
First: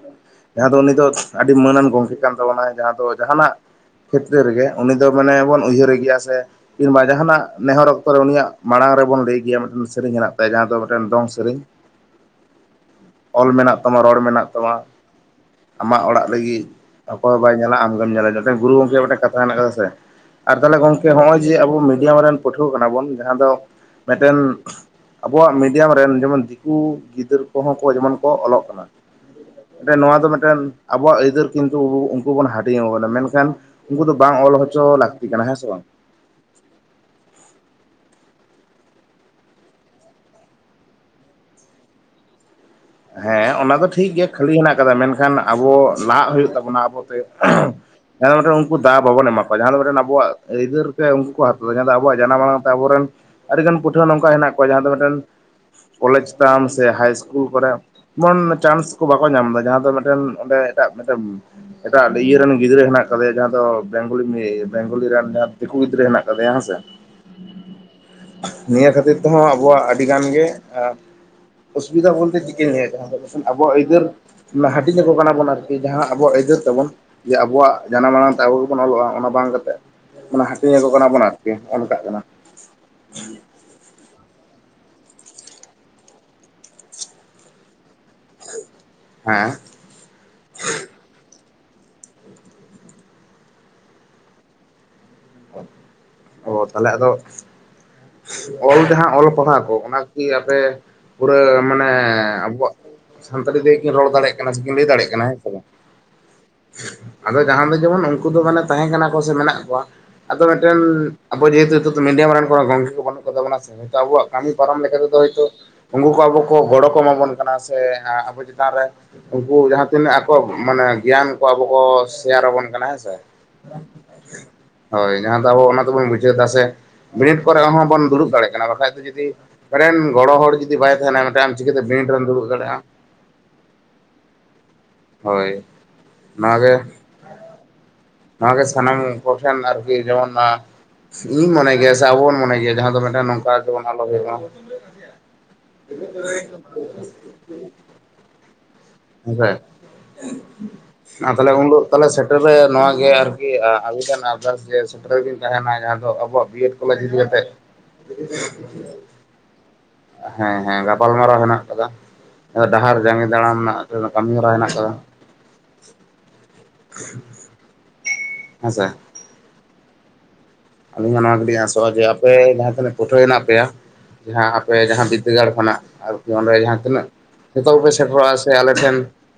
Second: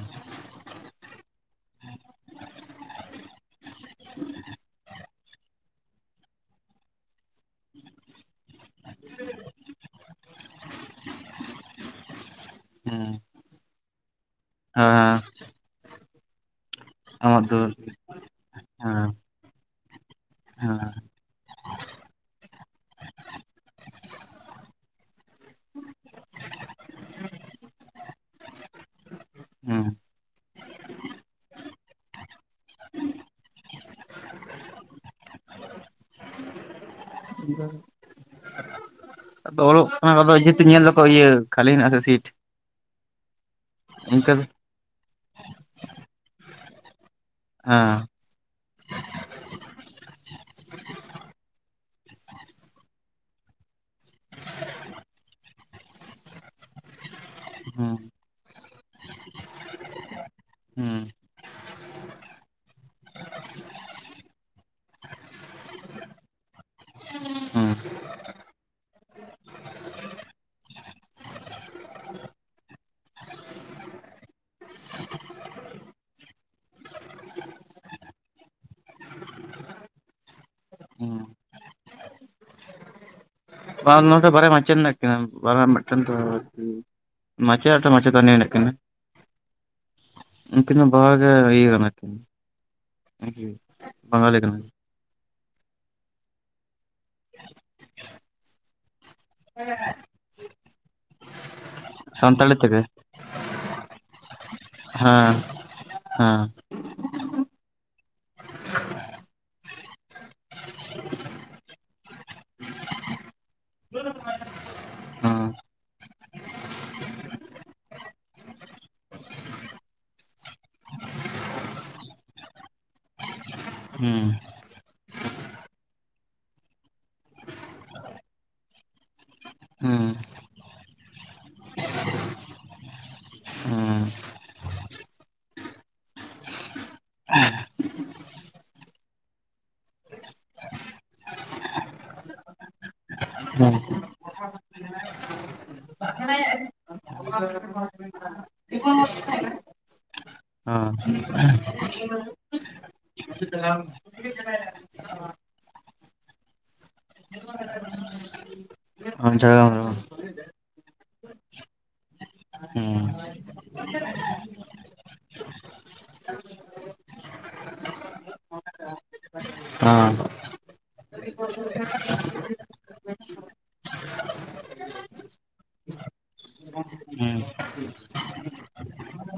Speaker 2: ᱡᱟᱦᱟᱸ ᱫᱚ ᱩᱱᱤ ᱫᱚ ᱟᱰᱤ ᱢᱟᱹᱱ ᱟᱱ ᱜᱚᱢᱠᱮ ᱠᱟᱱ ᱛᱟᱵᱚᱱᱟᱭ ᱡᱟᱦᱟᱸ ᱫᱚ ᱡᱟᱦᱟᱸᱱᱟᱜ᱾ ᱠᱷᱮᱛᱨᱮ ᱨᱮᱜᱮ ᱩᱱᱤ ᱫᱚ ᱢᱟᱱᱮ ᱵᱚᱱ ᱩᱭᱦᱟᱹᱨᱮ ᱜᱮᱭᱟ ᱥᱮ ᱠᱤᱝᱵᱟ ᱡᱟᱦᱟᱸᱱᱟᱜ ᱱᱮᱦᱚᱨ ᱚᱠᱛᱚ ᱨᱮ ᱩᱱᱤᱭᱟᱜ᱾ ᱢᱟᱲᱟᱝ ᱨᱮᱵᱚᱱ ᱞᱟᱹᱭ ᱜᱮᱭᱟ ᱢᱮᱜᱴᱮᱱ ᱥᱮᱨᱮᱧ ᱦᱮᱱᱟᱜ ᱛᱟᱭᱟ ᱡᱟᱦᱟᱸ ᱫᱚ ᱢᱮᱴᱮᱱ ᱫᱚᱝ ᱥᱮᱨᱮᱧ᱾
Speaker 1: ᱦᱩᱸ᱾
Speaker 2: ᱚᱞ ᱢᱮᱱᱟᱜ ᱛᱟᱢᱟ ᱨᱚᱲ ᱢᱮᱱᱟᱜ᱾ ᱛᱟᱢᱟ
Speaker 1: ᱦᱳᱭ ᱦᱚ᱾
Speaker 2: ᱟᱢᱟᱜ ᱚᱲᱟᱜ ᱞᱟᱹᱜᱤᱜ ᱚᱠᱚᱭ ᱦᱚᱸ
Speaker 1: ᱟᱢᱟᱜ
Speaker 2: ᱵᱟᱭ
Speaker 1: ᱫᱩᱣᱟᱹᱨ
Speaker 2: ᱧᱮᱞᱟ ᱟᱢᱜᱮᱢ ᱧᱮᱞᱟ᱾ [unintelligible] ᱜᱩᱨᱩ ᱜᱚᱝᱠᱮᱭᱟᱜ
Speaker 1: ᱦᱮᱸ
Speaker 2: ᱢᱮᱜᱴᱮᱱ ᱠᱟᱛᱷᱟ ᱦᱮᱱᱟᱜ ᱠᱟᱫᱟ ᱥᱮ᱾ ᱟᱨ ᱛᱟᱦᱞᱮ
Speaker 1: ᱦᱮᱸ
Speaker 2: ᱜᱚᱝᱠᱮ ᱱᱚᱜ-ᱚᱭ ᱡᱮ ᱟᱵᱚ ᱢᱤᱰᱤᱭᱟᱢ ᱨᱮᱱ ᱯᱟᱹᱴᱷᱩᱣᱟᱹ ᱠᱟᱱᱟ ᱵᱚᱱ ᱡᱟᱦᱟᱸ ᱫᱚ ᱢᱮᱴᱮᱱ᱾ ᱟᱵᱚᱣᱟᱜ ᱢᱤᱰᱤᱭᱟᱢ ᱨᱮᱱ ᱡᱮᱢᱚᱱ ᱫᱤᱠᱩ ᱜᱤᱫᱟᱹᱨ ᱠᱚᱦᱚᱸ ᱠᱚ ᱡᱮᱢᱚᱱ ᱠᱚ ᱚᱞᱚᱜ ᱠᱟᱱᱟ᱾
Speaker 1: ᱦᱮᱸ
Speaker 2: ᱢᱮᱴᱮᱱ ᱱᱚᱣᱟ ᱫᱚ ᱢᱮᱴᱮᱱ ᱟᱵᱚᱣᱟᱜ ᱟᱹᱭᱫᱟᱹᱨ ᱠᱤᱱᱛᱩ ᱩᱱᱠᱩ ᱵᱚᱱ ᱦᱟᱴᱤᱧ ᱟᱠᱚ ᱠᱟᱱᱟ ᱢᱮᱱᱠᱷᱟᱱ᱾ ᱩᱱᱠᱩ ᱫᱚ ᱵᱟᱝ ᱚᱞ ᱦᱚᱪᱚ ᱞᱟᱠᱛᱤ ᱠᱟᱱᱟ ᱦᱮᱸ ᱥᱮ ᱵᱟᱝ᱾
Speaker 1: [unintelligible] ᱟᱫᱚ ᱚᱞᱚᱜ ᱠᱟᱱᱟ ᱠᱚ ᱟᱫᱚ ᱡᱮᱦᱮᱛᱩ ᱧᱮᱞ ᱫᱟᱠᱚ ᱤᱭᱟᱹ ᱠᱷᱟᱞᱤ ᱦᱮᱱᱟᱜ-ᱟ ᱥᱮ ᱥᱤᱴ᱾
Speaker 2: ᱦᱮᱸ ᱚᱱᱟ ᱫᱚ ᱴᱷᱤᱠ ᱜᱮ
Speaker 1: ᱤᱱᱠᱟᱹ ᱫᱚ
Speaker 2: ᱠᱷᱟᱞᱤ ᱦᱮᱱᱟᱜ ᱠᱟᱫᱟ ᱢᱮᱱᱠᱷᱟᱱ ᱟᱵᱚ ᱞᱟᱦᱟᱜ ᱦᱳᱭᱳᱜ ᱛᱟᱵᱚᱱᱟ ᱟᱵᱚ ᱛᱮ᱾
Speaker 1: ᱦᱮᱸ᱾
Speaker 2: ᱡᱟᱦᱟᱸ ᱫᱚ ᱢᱮᱴᱮᱱ ᱩᱱᱠᱩ ᱫᱟᱣ ᱵᱟᱵᱚᱱ ᱮᱢᱟ ᱠᱚᱣᱟ ᱡᱟᱦᱟᱸ ᱫᱚ ᱢᱮᱴᱮᱱ ᱟᱵᱚᱣᱟᱜ ᱟᱹᱭᱫᱟᱹᱨ ᱛᱮ ᱩᱱᱠᱩ ᱠᱚ ᱦᱟᱛᱟ ᱫᱟ ᱧᱮᱞ ᱫᱟ ᱟᱵᱚᱣᱟᱜ ᱡᱟᱱᱟᱢ ᱟᱲᱟᱝ ᱛᱮ ᱟᱵᱚᱨᱮᱱ᱾ ᱟᱰᱤᱜᱟᱱ ᱯᱟᱹᱴᱷᱩᱣᱟᱹ ᱱᱚᱝᱠᱟ ᱦᱮᱱᱟᱜ ᱠᱚᱣᱟ ᱡᱟᱦᱟᱸ ᱫᱚ ᱢᱮᱴᱮᱱ ᱠᱚᱞᱮᱡᱽ ᱛᱟᱢ ᱥᱮ ᱦᱟᱭ ᱤᱥᱠᱩᱞ ᱠᱚᱨᱮ᱾
Speaker 1: ᱦᱮᱸ
Speaker 2: ᱡᱮᱢᱚᱱ ᱪᱟᱱᱥ ᱠᱚ ᱵᱟᱠᱚ ᱧᱟᱢ ᱫᱟ ᱡᱟᱦᱟᱸ ᱫᱚ ᱢᱮᱴᱮᱱ ᱚᱸᱰᱮ ᱮᱴᱟᱜ
Speaker 1: ᱦᱩᱸ
Speaker 2: ᱢᱮᱴᱮᱱ᱾ ᱮᱴᱟᱜ ᱤᱭᱟᱹ ᱨᱮᱱ ᱜᱤᱫᱽᱨᱟᱹ ᱦᱮᱱᱟᱜ ᱟᱠᱟᱫᱮᱭᱟ, ᱡᱟᱦᱟᱸ ᱫᱚ ᱵᱮᱝᱜᱚᱞᱤ ᱵᱮᱝᱜᱚᱞᱤ ᱨᱮᱱ ᱡᱟᱦᱟᱸ ᱫᱤᱠᱩ ᱜᱤᱫᱽᱨᱟᱹ ᱦᱮᱱᱟᱜ ᱟᱠᱟᱫᱮᱭᱟ ᱦᱮᱸᱥᱮ ᱾
Speaker 1: ᱦᱩᱸ [inaudible]
Speaker 2: ᱱᱤᱭᱟᱹ ᱠᱷᱟᱹᱛᱤᱨ ᱛᱮᱦᱚᱸ ᱟᱵᱚᱣᱟᱜ ᱟᱹᱰᱤ ᱜᱟᱱ ᱜᱮ ᱚᱥᱩᱵᱤᱫᱟ ᱵᱚᱞᱛᱮ [unintelligible] ᱞᱟᱹᱭᱫᱟ [unintelligible] ᱟᱵᱚᱣᱟᱜ ᱟᱹᱭᱫᱟᱹᱨ ᱦᱟᱹᱴᱤᱧ ᱟᱠᱚ ᱠᱟᱱᱟ ᱵᱚᱱ ᱟᱨᱠᱤ ᱡᱟᱦᱟᱸ ᱟᱵᱚᱣᱟᱜ ᱟᱹᱭᱫᱟᱹᱨ ᱛᱟᱵᱚᱱ ᱡᱮ ᱟᱵᱚᱣᱟᱜ ᱡᱟᱱᱟᱢ ᱟᱲᱟᱝ ᱛᱮ ᱟᱵᱚ ᱜᱮᱵᱚᱱ ᱚᱞᱚᱜᱼᱟ ᱚᱱᱟ ᱵᱟᱝ ᱠᱟᱛᱮ ᱢᱟᱱᱮ ᱦᱟᱹᱴᱤᱧ ᱟᱠᱚ ᱠᱟᱱᱟ
Speaker 1: ᱦᱩᱸ
Speaker 2: ᱵᱚᱱ ᱟᱨᱠᱤ ᱱᱚᱜ- ᱱᱚᱝᱠᱟᱜ ᱠᱟᱱᱟ ᱾
Speaker 1: [unintelligible] ᱵᱟᱝ ᱱᱚᱰᱮ ᱵᱟᱨᱭᱟ ᱢᱟᱪᱮᱛ ᱦᱮᱱᱟᱜ ᱠᱤᱱᱟ [unintelligible] ᱢᱮᱫᱴᱮᱱ ᱫᱚ ᱟᱨᱠᱤ ᱢᱟᱪᱮᱫ ᱟᱨ ᱢᱮᱫᱴᱮᱡ ᱢᱟᱪᱮᱛᱟᱱᱤ ᱦᱮᱱᱟᱜ ᱠᱤᱱᱟᱹ ᱾
Speaker 2: ᱦᱮᱸ
Speaker 1: ᱩᱱᱠᱤᱱ ᱦᱚᱸ ᱵᱟᱜ ᱦᱚᱲ ᱜᱮ ᱤᱭᱟᱹ ᱠᱟᱱᱟ ᱠᱤᱱ ᱾ [unintelligible] ᱵᱟᱝᱜᱟᱞᱤ ᱠᱟᱱᱟᱭ ᱾
Speaker 2: ᱚ ᱛᱟᱦᱚᱞᱮ ᱟᱫᱚ ᱚᱞ ᱡᱟᱦᱟᱸ ᱚᱞ ᱯᱟᱲᱦᱟᱣ ᱠᱚ ᱚᱱᱟ ᱠᱚ ᱠᱤ ᱟᱯᱮ ᱯᱩᱨᱟᱹ ᱢᱟᱱᱮ
Speaker 1: ᱥᱟᱱᱛᱟᱲᱤ
Speaker 2: ᱟᱵᱚᱣᱟᱜ
Speaker 1: ᱛᱮᱜᱮ
Speaker 2: ᱥᱟᱱᱛᱟᱞᱤ ᱛᱮᱜᱮ ᱠᱤᱱ ᱨᱚᱲ ᱫᱟᱲᱮᱜ ᱠᱟᱱᱟ ᱥᱮ ᱠᱤᱱ ᱞᱟᱹᱭ ᱫᱟᱲᱮᱭᱟᱜ ᱠᱟᱱᱟ ᱦᱮᱸ ᱥᱮ ᱵᱟᱝ?
Speaker 1: ᱦᱮᱸ
Speaker 2: ᱟᱫᱚ ᱡᱟᱦᱟᱸ ᱫᱚ ᱡᱮᱢᱚᱱ ᱩᱱᱠᱩ ᱫᱚ ᱢᱟᱱᱮ ᱛᱟᱦᱮᱸ ᱠᱟᱱᱟ ᱠᱚ ᱥᱮ ᱢᱮᱱᱟᱜ ᱠᱚᱣᱟ ᱾ ᱟᱫᱚ ᱢᱤᱫᱴᱮᱱ ᱟᱵᱚ ᱡᱮᱦᱮᱛᱩ ᱱᱤᱛᱚᱜ ᱫᱚ ᱢᱤᱰᱤᱭᱟᱢ ᱨᱮᱱ ᱠᱚ ᱜᱚᱝᱠᱮ ᱠᱚ ᱵᱟᱹᱱᱩᱜ ᱠᱚᱛᱟ ᱵᱚᱱᱟ ᱥᱮ ᱾ ᱦᱚᱭᱛᱚ ᱟᱵᱚᱣᱟᱜ ᱠᱟᱹᱢᱤ ᱯᱟᱨᱚᱢ ᱞᱮᱠᱟ ᱛᱮᱫᱚ
Speaker 1: ᱦᱮᱸ
Speaker 2: ᱦᱚᱭᱛᱚ ᱩᱱᱠᱩ ᱠᱚ ᱟᱵᱚ ᱠᱚ ᱜᱚᱲᱚ ᱠᱚ ᱮᱢᱟ ᱵᱚᱱ ᱠᱟᱱᱟ, ᱥᱮ ᱟᱵᱚ ᱪᱮᱛᱟᱱ ᱨᱮ ᱩᱱᱠᱩ ᱡᱟᱦᱟᱸ ᱛᱤᱱᱟᱹᱜ ᱟᱠᱚ ᱢᱟᱱᱮ ᱜᱮᱭᱟᱱ ᱠᱚ ᱟᱵᱚ ᱠᱚ ᱥᱮᱭᱟᱨ ᱟᱵᱚᱱ ᱠᱟᱱᱟ ᱦᱮᱸᱥᱮ ᱾
Speaker 1: ᱦᱩᱸ ᱾
Speaker 2: ᱦᱳᱭ ᱡᱟᱦᱟᱸ ᱫᱚ ᱟᱵᱚ ᱚᱱᱟ ᱛᱮᱵᱚᱱ ᱵᱩᱡᱷᱟᱹᱣ ᱮᱫᱟ ᱥᱮ ᱵᱤᱱᱤᱴ ᱠᱚᱨᱮ ᱦᱚᱸᱵᱚᱱ ᱫᱩᱲᱩᱵ ᱫᱟᱲᱮᱭᱟᱜ ᱠᱟᱱᱟ, ᱵᱟᱠᱷᱟᱡ ᱫᱚ ᱡᱩᱫᱤ ᱢᱤᱫᱴᱮᱱ
Speaker 1: ᱦᱩᱸ
Speaker 2: ᱜᱚᱲᱚ ᱦᱚᱲ ᱡᱩᱫᱤ ᱵᱟᱭ ᱛᱟᱦᱮᱸᱱᱟᱭ ᱢᱤᱫᱴᱮᱱ ᱟᱢ ᱪᱤᱠᱟᱹᱛᱮ ᱵᱤᱱᱤᱰ ᱨᱮᱢ ᱫᱩᱲᱩᱵ ᱫᱟᱲᱮᱜᱼᱟ?
Speaker 1: ᱦᱩᱸ
Speaker 2: ᱦᱳᱭ, ᱱᱚᱣᱟ ᱜᱮ
Speaker 1: [unintelligible]
Speaker 2: ᱱᱚᱣᱟ ᱜᱮ ᱥᱟᱱᱟᱢ ᱠᱚᱴᱷᱮᱱ ᱟᱨᱠᱤ ᱡᱮᱢᱚᱱ. ᱟᱸ ᱤᱧ ᱢᱚᱱᱮ ᱜᱮᱭᱟ ᱥᱮ ᱟᱵᱚ ᱵᱚᱱ ᱢᱚᱱᱮ ᱜᱮᱭᱟ, ᱡᱟᱦᱟᱸ ᱫᱚ ᱢᱤᱫᱴᱮᱱ ᱱᱚᱝᱠᱟ
Speaker 1: ᱦᱮᱸ
Speaker 2: ᱡᱮᱢᱚᱱ
Speaker 1: ᱦᱮᱸ
Speaker 2: ᱟᱞᱚ ᱦᱩᱭᱩᱜ ᱢᱟ ᱾ [unintelligible]
Speaker 1: [unintelligible] [unintelligible]
Speaker 2: ᱦᱮᱸᱥᱮ? [unintelligible] ᱟᱨ ᱛᱟᱦᱚᱞᱮ ᱩᱱ ᱦᱤᱞᱳ ᱛᱟᱦᱚᱞᱮ ᱥᱮᱴᱮᱨ ᱨᱮ ᱱᱚᱣᱟ ᱜᱮ ᱟᱨᱠᱤ ᱟᱹᱵᱤᱱ ᱴᱷᱮᱱ ᱟᱨᱫᱟᱥ ᱡᱮ ᱨᱮ ᱵᱤᱱ ᱛᱟᱦᱮᱱᱟ ᱡᱟᱦᱟᱸ ᱫᱚ ᱟᱵᱚᱣᱟᱜ ᱵᱤ ᱭᱮᱰ ᱠᱚᱞᱮᱡᱽ ᱤᱫᱤ ᱠᱟᱛᱮ [inaudible]
Speaker 1: ᱡᱷᱟᱲᱜᱟᱨᱟᱢ ᱨᱮ ᱵᱟᱝ?
Speaker 2: ᱦᱮᱸ ᱦᱮᱸ ᱜᱟᱯᱟᱞᱢᱟᱨᱟᱣ ᱦᱮᱱᱟᱜ ᱟᱠᱟᱫᱟ,
Speaker 1: ᱦᱮᱸ
Speaker 2: ᱰᱟᱦᱟᱨ ᱡᱟᱸᱜᱮ ᱫᱟᱲᱟᱢ ᱨᱮᱱᱟᱜ ᱠᱟᱹᱢᱤ ᱦᱚᱨᱟ ᱦᱮᱱᱟᱜ ᱠᱟᱫᱟ, ᱦᱮᱸᱥᱮ ᱾
Speaker 1: ᱟᱸ [unintelligible]
Speaker 2: ᱟᱹᱞᱤᱧ ᱦᱚᱸ ᱱᱚᱣᱟ ᱜᱮᱞᱤᱧ ᱟᱥᱚᱜᱼᱟ ᱡᱮ ᱟᱯᱮ ᱡᱟᱦᱟᱸ ᱛᱤᱱᱟᱹᱜ ᱯᱟᱹᱴᱷᱩᱣᱟᱹ ᱦᱮᱱᱟᱜ ᱯᱮᱭᱟ ᱡᱟᱦᱟᱸ ᱟᱯᱮ ᱡᱟᱦᱟᱸ ᱵᱤᱫᱫᱟᱹᱜᱟᱲ ᱠᱷᱚᱱᱟᱜ ᱟᱨᱠᱤ ᱚᱸᱰᱮ ᱡᱟᱦᱟᱸ ᱛᱤᱱᱟᱹᱜ
Speaker 1: ᱦᱮᱸ
Speaker 2: ᱡᱚᱛᱚ ᱠᱚᱯᱮ ᱥᱮᱴᱮᱨᱚᱜ-ᱟ ᱥᱮ ᱟᱞᱮ ᱴᱷᱮᱱ